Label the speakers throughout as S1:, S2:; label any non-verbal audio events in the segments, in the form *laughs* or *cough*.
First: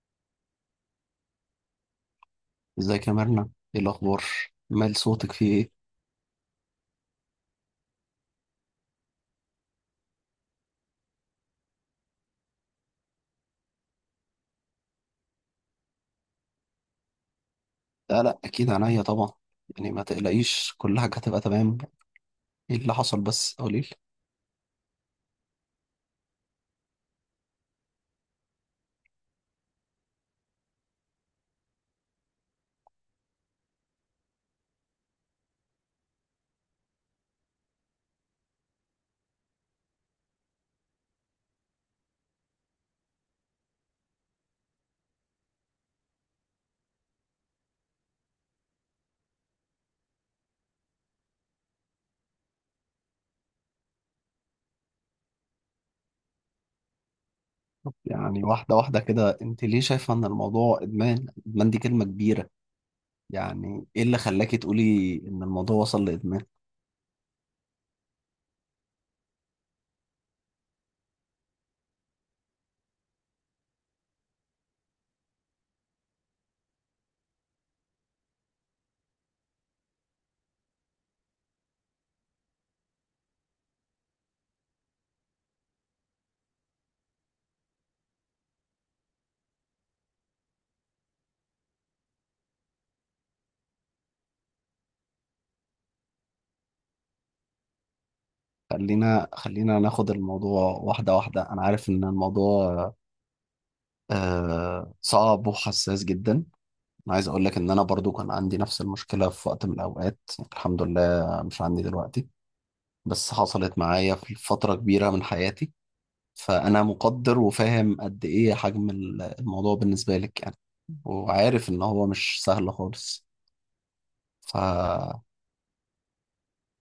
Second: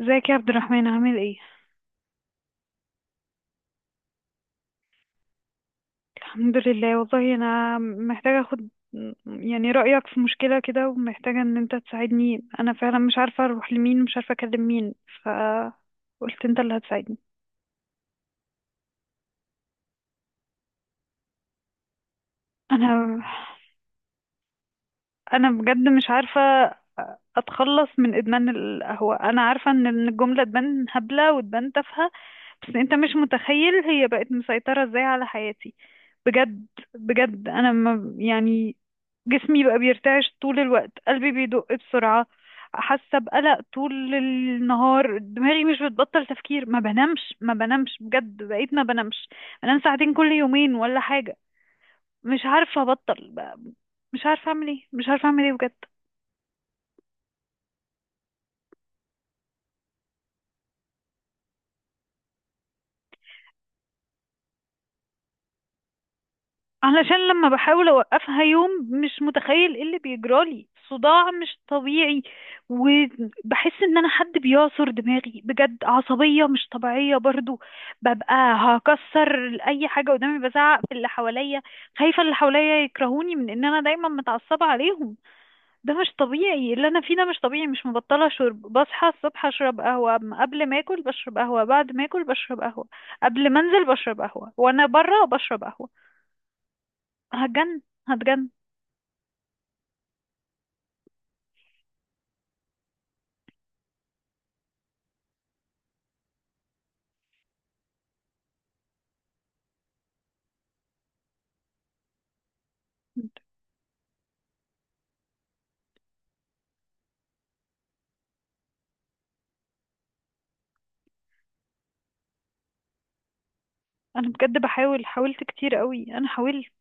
S1: ازيك يا عبد الرحمن، عامل ايه؟
S2: ازيك يا مرنة؟ ايه الاخبار؟ مال صوتك، فيه ايه؟
S1: الحمد لله. والله انا محتاجه اخد يعني رايك في مشكله كده، ومحتاجه ان انت تساعدني. انا فعلا مش عارفه اروح لمين ومش عارفه اكلم مين، فقلت انت اللي هتساعدني.
S2: لا، لا، اكيد عينيا طبعا. يعني ما تقلقيش، كل حاجه هتبقى تمام. ايه اللي
S1: انا
S2: حصل بس؟ قولي لي.
S1: انا بجد مش عارفه اتخلص من ادمان القهوه. انا عارفه إن الجمله تبان هبله وتبان تافهه، بس انت مش متخيل هي بقت مسيطره ازاي على حياتي، بجد. بجد انا ما يعني، جسمي بقى بيرتعش طول الوقت، قلبي بيدق بسرعة، حاسة بقلق طول النهار، دماغي مش بتبطل تفكير، ما بنامش ما بنامش، بجد بقيت ما بنامش. بنام ساعتين كل يومين ولا حاجة. مش عارفة أبطل بقى. مش عارفة أعمل ايه، مش عارفة أعمل ايه بجد.
S2: يعني واحده واحده كده، انت ليه شايفه ان الموضوع ادمان؟ ادمان دي كلمه كبيره. يعني ايه اللي خلاكي تقولي ان الموضوع وصل لادمان؟
S1: علشان لما بحاول اوقفها يوم، مش متخيل ايه اللي بيجرالي، صداع مش طبيعي، وبحس ان انا حد بيعصر دماغي، بجد عصبية مش طبيعية برضو، ببقى هكسر اي حاجة قدامي، بزعق في اللي حواليا. خايفة اللي حواليا يكرهوني من ان انا دايما متعصبة عليهم. ده مش طبيعي اللي انا فيه، ده مش طبيعي. مش مبطلة شرب، بصحى الصبح اشرب قهوة، قبل ما اكل بشرب قهوة، بعد ما اكل بشرب قهوة، قبل ما انزل بشرب قهوة، وانا بره بشرب قهوة. هتجن، هتجن.
S2: خلينا ناخد الموضوع واحده واحده. انا عارف ان الموضوع آه صعب وحساس جدا. انا عايز اقول لك ان انا برضو كان عندي نفس المشكله في وقت من الاوقات. الحمد لله مش عندي دلوقتي، بس حصلت معايا في فترة كبيرة من حياتي. فأنا مقدر وفاهم قد إيه حجم الموضوع بالنسبة لك يعني، وعارف إن هو مش سهل خالص.
S1: انا بجد بحاول،
S2: فخلينا
S1: حاولت كتير قوي، انا حاولت.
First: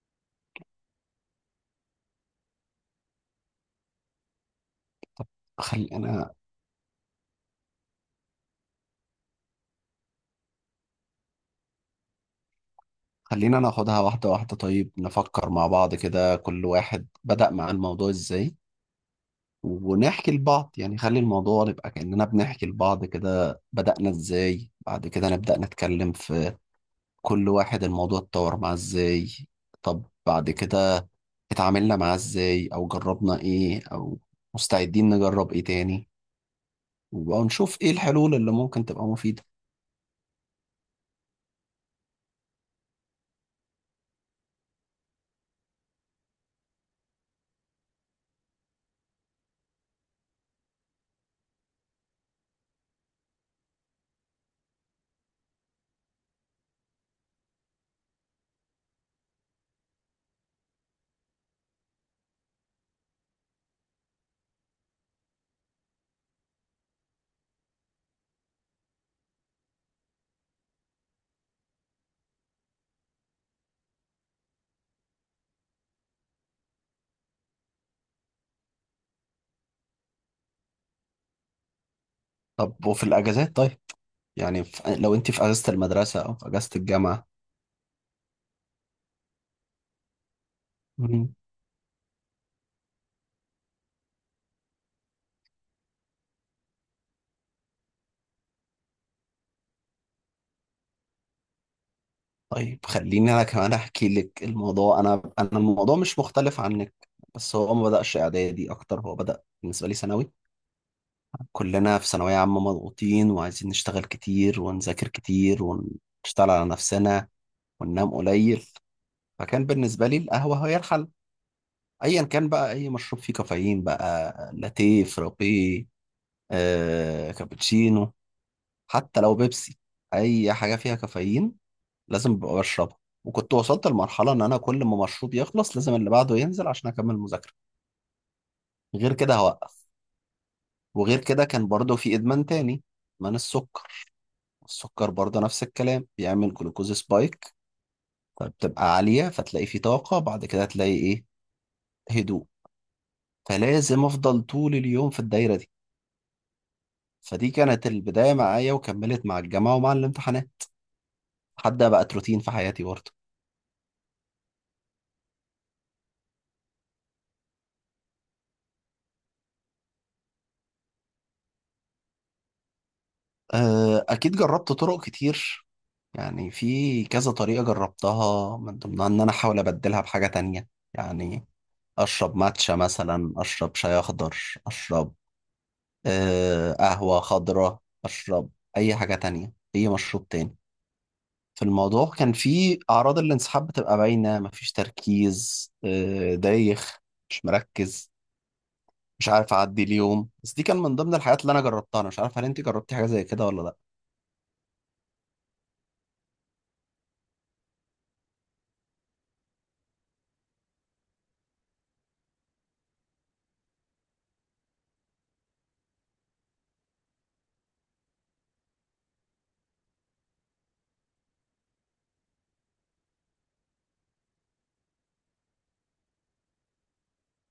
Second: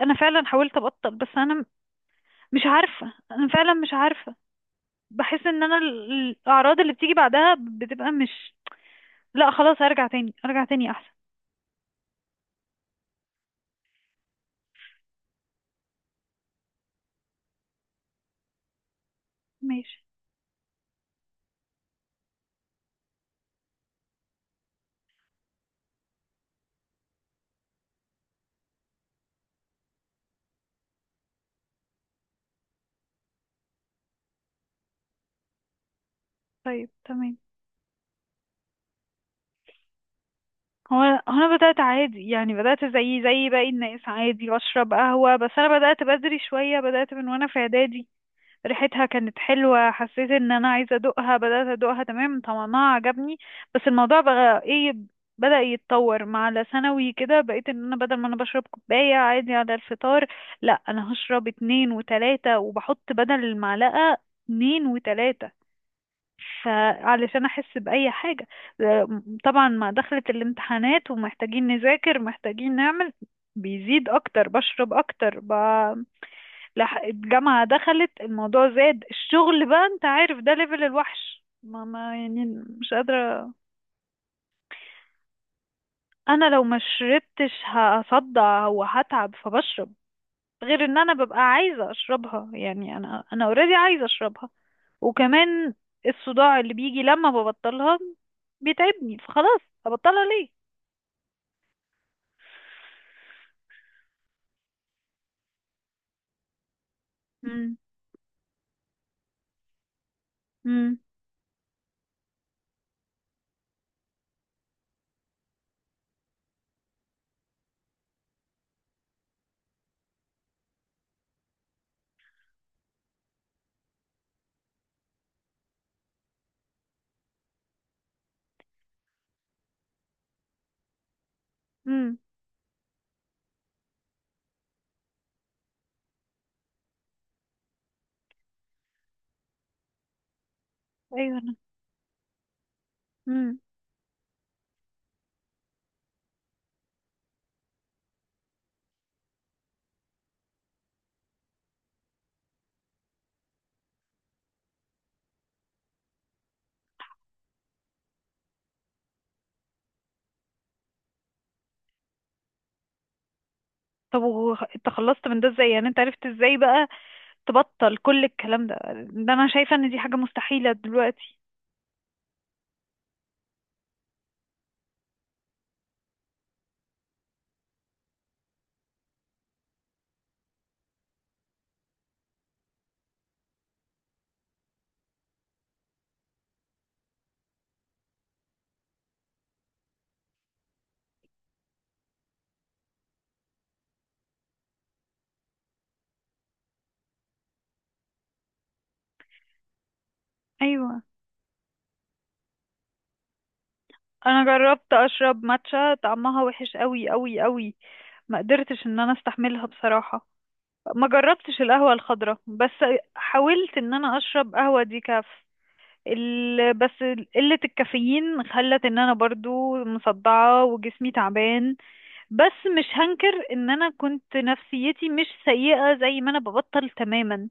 S1: انا فعلا حاولت ابطل، بس انا مش عارفة، انا فعلا مش عارفة. بحس ان انا الاعراض اللي بتيجي بعدها بتبقى مش، لا خلاص هرجع تاني، ارجع تاني احسن.
S2: خلينا ناخدها واحدة واحدة. طيب، نفكر مع بعض كده، كل واحد بدأ مع الموضوع إزاي،
S1: ماشي.
S2: ونحكي لبعض. يعني خلي الموضوع يبقى كأننا بنحكي لبعض كده. بدأنا إزاي، بعد كده نبدأ نتكلم في كل واحد الموضوع اتطور معاه إزاي. طب بعد كده اتعاملنا معاه ازاي، او جربنا ايه، او مستعدين نجرب ايه تاني،
S1: طيب تمام.
S2: ونشوف ايه الحلول اللي ممكن تبقى مفيدة.
S1: هو انا بدأت عادي، يعني بدأت زي باقي الناس، عادي بشرب قهوة، بس انا بدأت بدري شوية، بدأت من وانا في اعدادي. ريحتها كانت حلوة، حسيت ان انا عايزة ادوقها، بدأت ادوقها، تمام، طعمها عجبني. بس الموضوع بقى ايه، بدأ يتطور مع على ثانوي كده، بقيت ان انا بدل ما انا بشرب كوباية عادي على الفطار، لا انا هشرب اتنين وتلاتة، وبحط بدل المعلقة اتنين وتلاتة، فعلشان احس بأي حاجة. آه، طبعا مع دخلة الامتحانات ومحتاجين نذاكر محتاجين نعمل، بيزيد اكتر، بشرب اكتر الجامعة دخلت، الموضوع زاد، الشغل بقى انت عارف، ده ليفل الوحش، ما يعني.
S2: طب
S1: مش
S2: وفي
S1: قادرة.
S2: الاجازات؟ طيب، يعني في، لو انت في اجازة المدرسة او في
S1: انا لو
S2: اجازة
S1: ما
S2: الجامعة.
S1: شربتش هصدع وهتعب، فبشرب. غير ان انا
S2: مم.
S1: ببقى عايزة اشربها، يعني انا اوريدي عايزة اشربها. وكمان الصداع اللي بيجي لما ببطلها بيتعبني، فخلاص ابطلها ليه؟
S2: طيب، خليني انا كمان احكي لك الموضوع. انا الموضوع مش مختلف عنك، بس هو
S1: مم.
S2: ما بدأش اعدادي اكتر، هو بدأ بالنسبة لي ثانوي.
S1: مم.
S2: كلنا في ثانوية عامة مضغوطين، وعايزين نشتغل كتير ونذاكر كتير ونشتغل على نفسنا وننام قليل. فكان بالنسبة لي القهوة هي الحل، ايا كان بقى اي مشروب فيه كافيين، بقى لاتيه، فرابيه، كابتشينو، حتى لو بيبسي، اي حاجه فيها كافيين
S1: مم.
S2: لازم ببقى بشربها. وكنت وصلت لمرحله ان انا كل ما مشروب يخلص لازم اللي بعده ينزل عشان اكمل مذاكره، غير كده هوقف. وغير
S1: ايوه
S2: كده
S1: انا.
S2: كان برضه في ادمان تاني، ادمان
S1: مم.
S2: السكر. السكر برضه نفس الكلام، بيعمل جلوكوز سبايك، فبتبقى عاليه فتلاقي في طاقه، بعد كده تلاقي ايه؟ هدوء. فلازم افضل طول اليوم في الدايره دي. فدي كانت البداية معايا، وكملت مع الجامعة ومع الامتحانات، لحد ما بقت روتين في حياتي برضه.
S1: طب انت خلصت من ده ازاي؟ يعني انت عرفت ازاي بقى تبطل كل الكلام ده؟ ده انا شايفة ان دي حاجة مستحيلة دلوقتي.
S2: أكيد جربت طرق كتير. يعني في كذا طريقة جربتها، من ضمنها إن أنا أحاول أبدلها بحاجة تانية. يعني أشرب ماتشا مثلا، أشرب شاي أخضر، أشرب قهوة خضراء، أشرب أي حاجة تانية، أي مشروب تاني. في الموضوع كان في أعراض الانسحاب بتبقى باينة، مفيش تركيز، دايخ، مش مركز، مش عارف اعدي اليوم. بس دي كان من
S1: ايوه،
S2: ضمن الحاجات اللي انا جربتها. انا مش عارف هل انت جربتي حاجه زي كده ولا لا؟
S1: انا جربت اشرب ماتشا، طعمها وحش قوي قوي قوي، ما قدرتش ان انا استحملها بصراحة. ما جربتش القهوة الخضراء، بس حاولت ان انا اشرب قهوة ديكاف بس قلة الكافيين خلت ان انا برضو مصدعة وجسمي تعبان. بس مش هنكر ان انا كنت نفسيتي مش سيئة زي ما انا ببطل تماما.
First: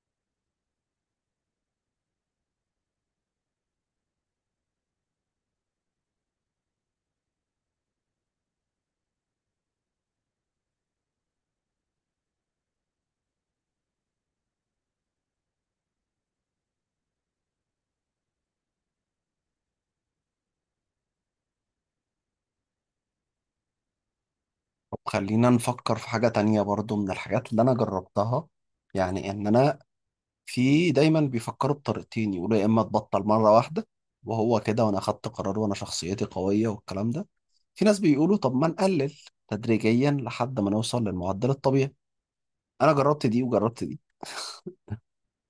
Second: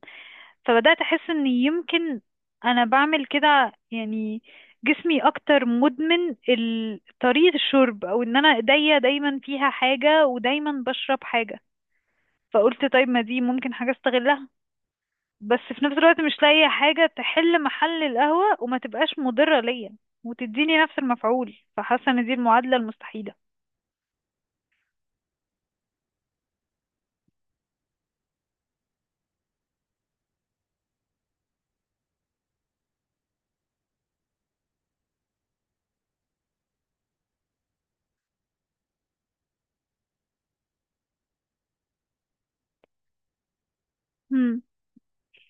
S1: فبدأت أحس إن يمكن أنا بعمل كده، يعني جسمي أكتر مدمن طريقة الشرب، أو إن أنا إيديا دايما فيها حاجة ودايما بشرب حاجة. فقلت طيب، ما دي ممكن حاجة استغلها، بس في نفس الوقت مش لاقية حاجة تحل محل القهوة وما تبقاش مضرة ليا وتديني نفس المفعول. فحاسة إن دي المعادلة المستحيلة.
S2: طب خلينا نفكر في حاجه تانية برضو، من الحاجات اللي انا جربتها، يعني ان انا، في دايما بيفكروا بطريقتين. يقولوا يا اما تبطل مره واحده وهو كده، وانا اخدت قرار وانا شخصيتي قويه والكلام ده. في ناس بيقولوا طب ما نقلل تدريجيا لحد ما نوصل للمعدل الطبيعي. انا جربت دي وجربت دي.
S1: مم.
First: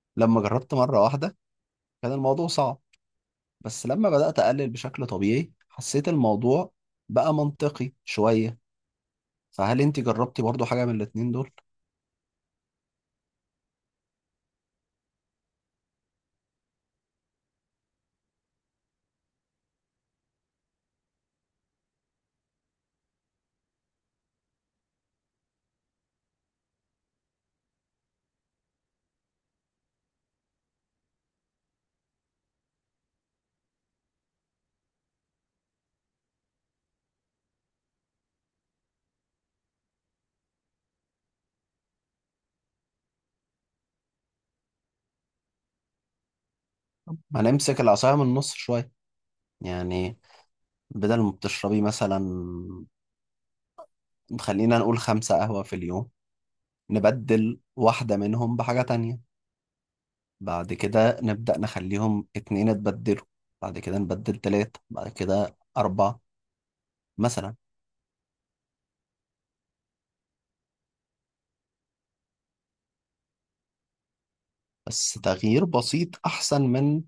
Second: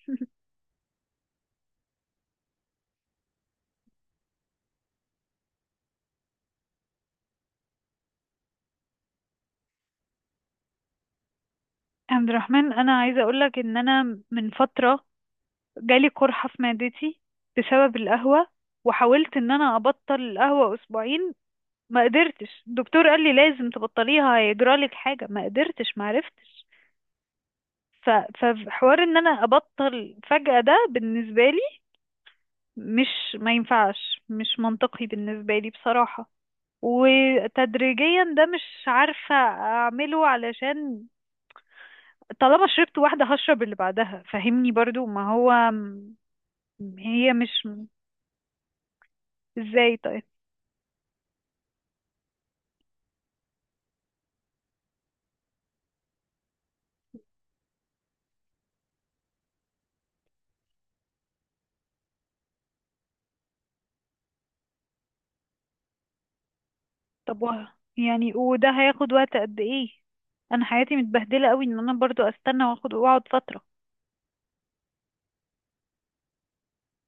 S1: *laughs*
S2: لما جربت مره واحده كان الموضوع صعب، بس لما بدأت أقلل بشكل طبيعي حسيت الموضوع بقى منطقي شوية. فهل أنت جربتي برضو حاجة من الاتنين دول؟
S1: عبد الرحمن، أنا عايزة أقولك إن أنا من فترة جالي قرحة في معدتي بسبب القهوة، وحاولت ان انا ابطل القهوة اسبوعين، ما قدرتش. الدكتور قال لي لازم تبطليها هيجرالك حاجة، ما قدرتش، ما عرفتش. فحوار ان انا ابطل فجأة ده بالنسبة لي مش، ما ينفعش، مش منطقي بالنسبة لي بصراحة. وتدريجيا ده مش عارفة اعمله، علشان طالما شربت واحدة هشرب اللي بعدها، فهمني برضو، ما هو هي
S2: ما
S1: مش.
S2: نمسك العصاية من النص شوية.
S1: ازاي
S2: يعني
S1: طيب؟
S2: بدل ما بتشربي مثلا، خلينا نقول خمسة قهوة في اليوم، نبدل واحدة منهم بحاجة تانية، بعد كده نبدأ نخليهم اتنين اتبدلوا، بعد كده نبدل تلاتة، بعد كده أربعة،
S1: طب
S2: مثلا.
S1: يعني وده هياخد وقت قد ايه؟ انا حياتي متبهدله قوي، ان انا برضو استنى واخد واقعد فتره.
S2: بس تغيير بسيط أحسن من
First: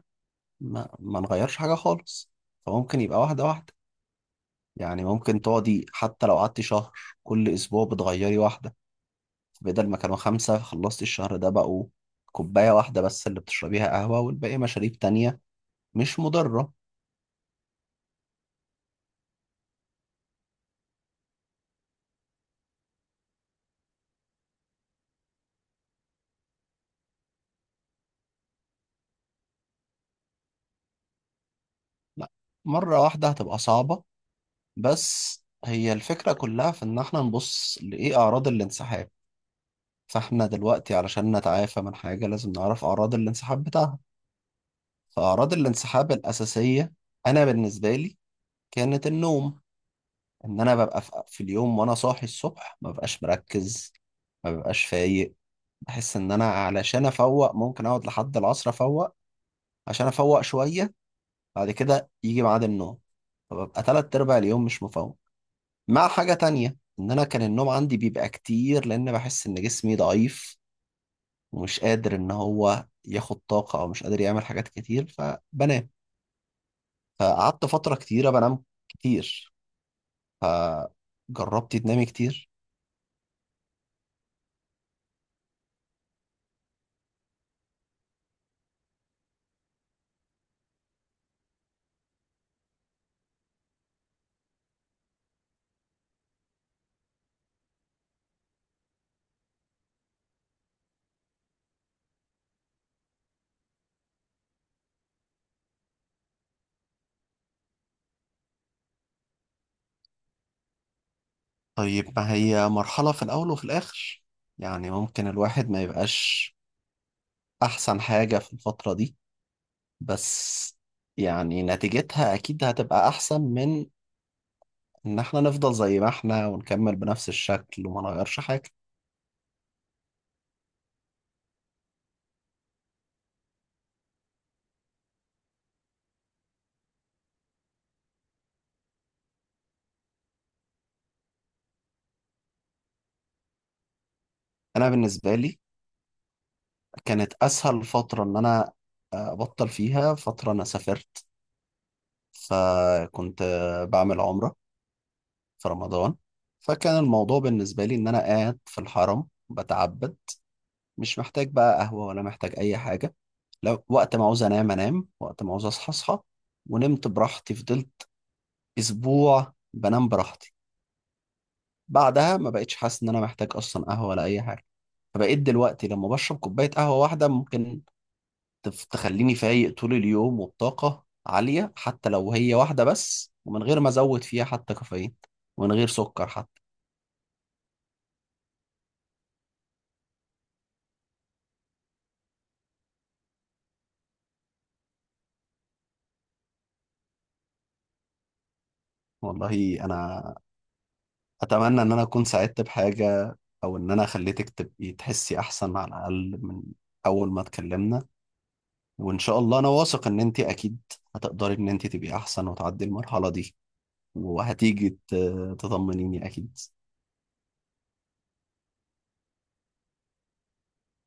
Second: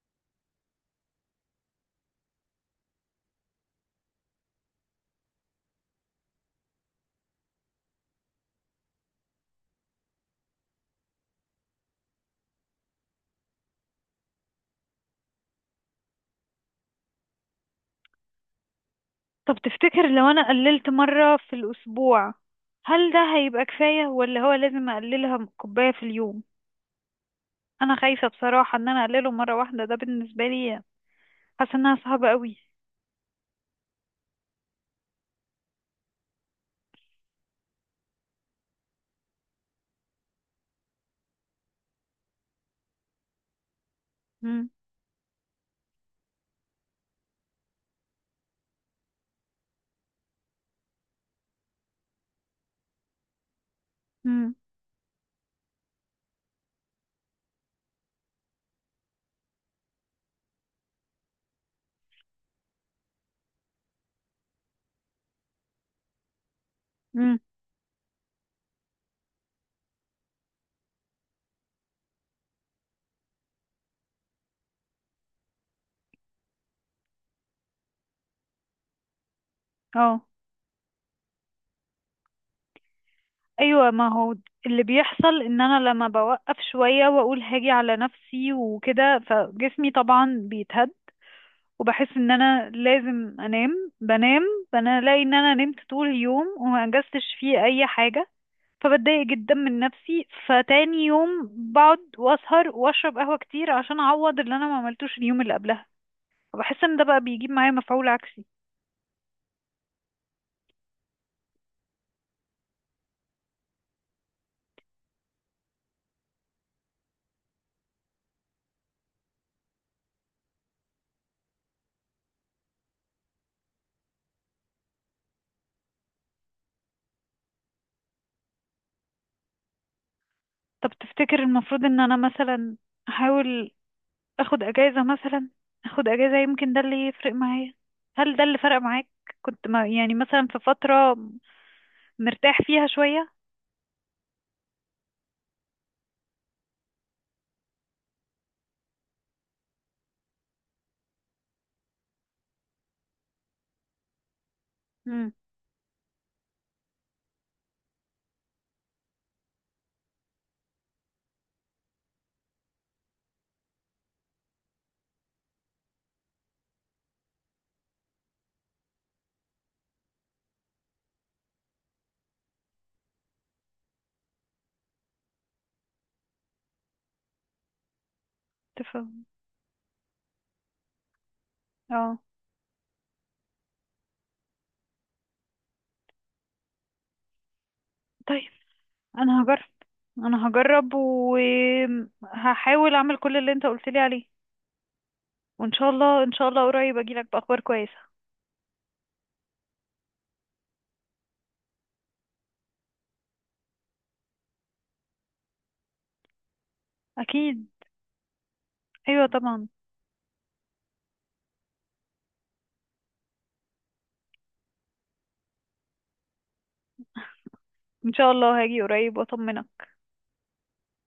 S2: ما نغيرش حاجة خالص. فممكن يبقى واحدة واحدة، يعني ممكن تقعدي حتى لو قعدتي شهر، كل اسبوع بتغيري واحده. بدل ما كانوا خمسه، خلصتي الشهر ده بقوا كوبايه واحده بس اللي بتشربيها قهوه، والباقي مشاريب تانية مش مضره.
S1: طب تفتكر لو انا قللت مره في الاسبوع، هل ده هيبقى كفايه، ولا هو لازم اقللها كوبايه في اليوم؟ انا خايفه بصراحه، ان انا اقلله مره واحده ده بالنسبه لي، حاسه انها صعبه
S2: لا،
S1: قوي.
S2: مره واحده هتبقى صعبه، بس هي الفكره كلها في ان احنا نبص لايه اعراض الانسحاب. فاحنا دلوقتي علشان نتعافى من حاجه لازم نعرف اعراض الانسحاب بتاعها.
S1: امم.
S2: فاعراض الانسحاب الاساسيه، انا بالنسبه لي، كانت النوم. ان انا ببقى في اليوم وانا صاحي الصبح ما ببقاش مركز، ما
S1: امم.
S2: ببقاش فايق. بحس ان انا علشان افوق ممكن اقعد لحد العصر افوق، عشان افوق شوية، بعد كده يجي ميعاد النوم، فببقى تلات ارباع اليوم مش مفوق. مع حاجة تانية، ان انا
S1: امم.
S2: كان النوم عندي بيبقى كتير، لان بحس ان جسمي ضعيف ومش قادر ان هو ياخد طاقة، او مش قادر يعمل حاجات كتير، فبنام. فقعدت فترة كتيرة بنام كتير.
S1: اه.
S2: فجربتي تنامي كتير؟
S1: ايوه، ما هو اللي بيحصل ان انا لما بوقف شويه واقول هاجي على نفسي وكده، فجسمي طبعا بيتهد، وبحس ان انا لازم انام، بنام. فانا الاقي ان انا نمت طول اليوم وما انجزتش فيه اي حاجه، فبتضايق جدا من نفسي. فتاني يوم بقعد واسهر واشرب قهوه كتير عشان اعوض اللي انا ما عملتوش اليوم اللي قبلها، فبحس ان ده بقى بيجيب معايا مفعول عكسي.
S2: طيب، ما هي مرحلة، في الأول وفي الآخر. يعني ممكن الواحد ما يبقاش أحسن حاجة في الفترة دي، بس يعني نتيجتها أكيد هتبقى أحسن من إن إحنا نفضل زي ما إحنا ونكمل بنفس الشكل وما نغيرش حاجة.
S1: طب تفتكر المفروض ان انا مثلا احاول اخد اجازه مثلا؟ اخد اجازه يمكن ده اللي يفرق معايا، هل ده اللي فرق معاك؟ كنت ما يعني مثلا في فتره مرتاح فيها شويه.
S2: أنا بالنسبة لي كانت أسهل فترة إن أنا أبطل فيها، فترة أنا سافرت، فكنت بعمل عمرة
S1: امم.
S2: في رمضان. فكان الموضوع بالنسبة لي إن أنا قاعد في الحرم بتعبد، مش محتاج بقى قهوة ولا محتاج أي حاجة. لو وقت ما عاوز أنام أنام، وقت ما عاوز أصحى أصحى. ونمت براحتي، فضلت أسبوع بنام براحتي، بعدها ما بقتش حاسس إن أنا محتاج أصلا قهوة ولا أي حاجة. فبقيت دلوقتي لما بشرب كوباية قهوة واحدة ممكن
S1: تفهم.
S2: تخليني فايق طول اليوم وبطاقة عالية، حتى
S1: اه.
S2: لو هي واحدة بس، ومن غير ما أزود فيها حتى كافيين، ومن غير سكر حتى.
S1: طيب، انا هجرب، انا هجرب وهحاول اعمل كل اللي انت قلت لي عليه، وان شاء الله ان شاء الله قريب اجي لك باخبار كويسة.
S2: والله أنا اتمنى ان انا اكون ساعدت بحاجه، او ان انا خليتك تبقي تحسي احسن على الاقل من اول ما
S1: اكيد.
S2: اتكلمنا. وان
S1: ايوه
S2: شاء الله، انا
S1: طبعا.
S2: واثق ان انت اكيد هتقدري ان انت تبقي احسن وتعدي المرحله دي، وهتيجي تطمنيني اكيد.
S1: ان شاء الله هاجي قريب واطمنك.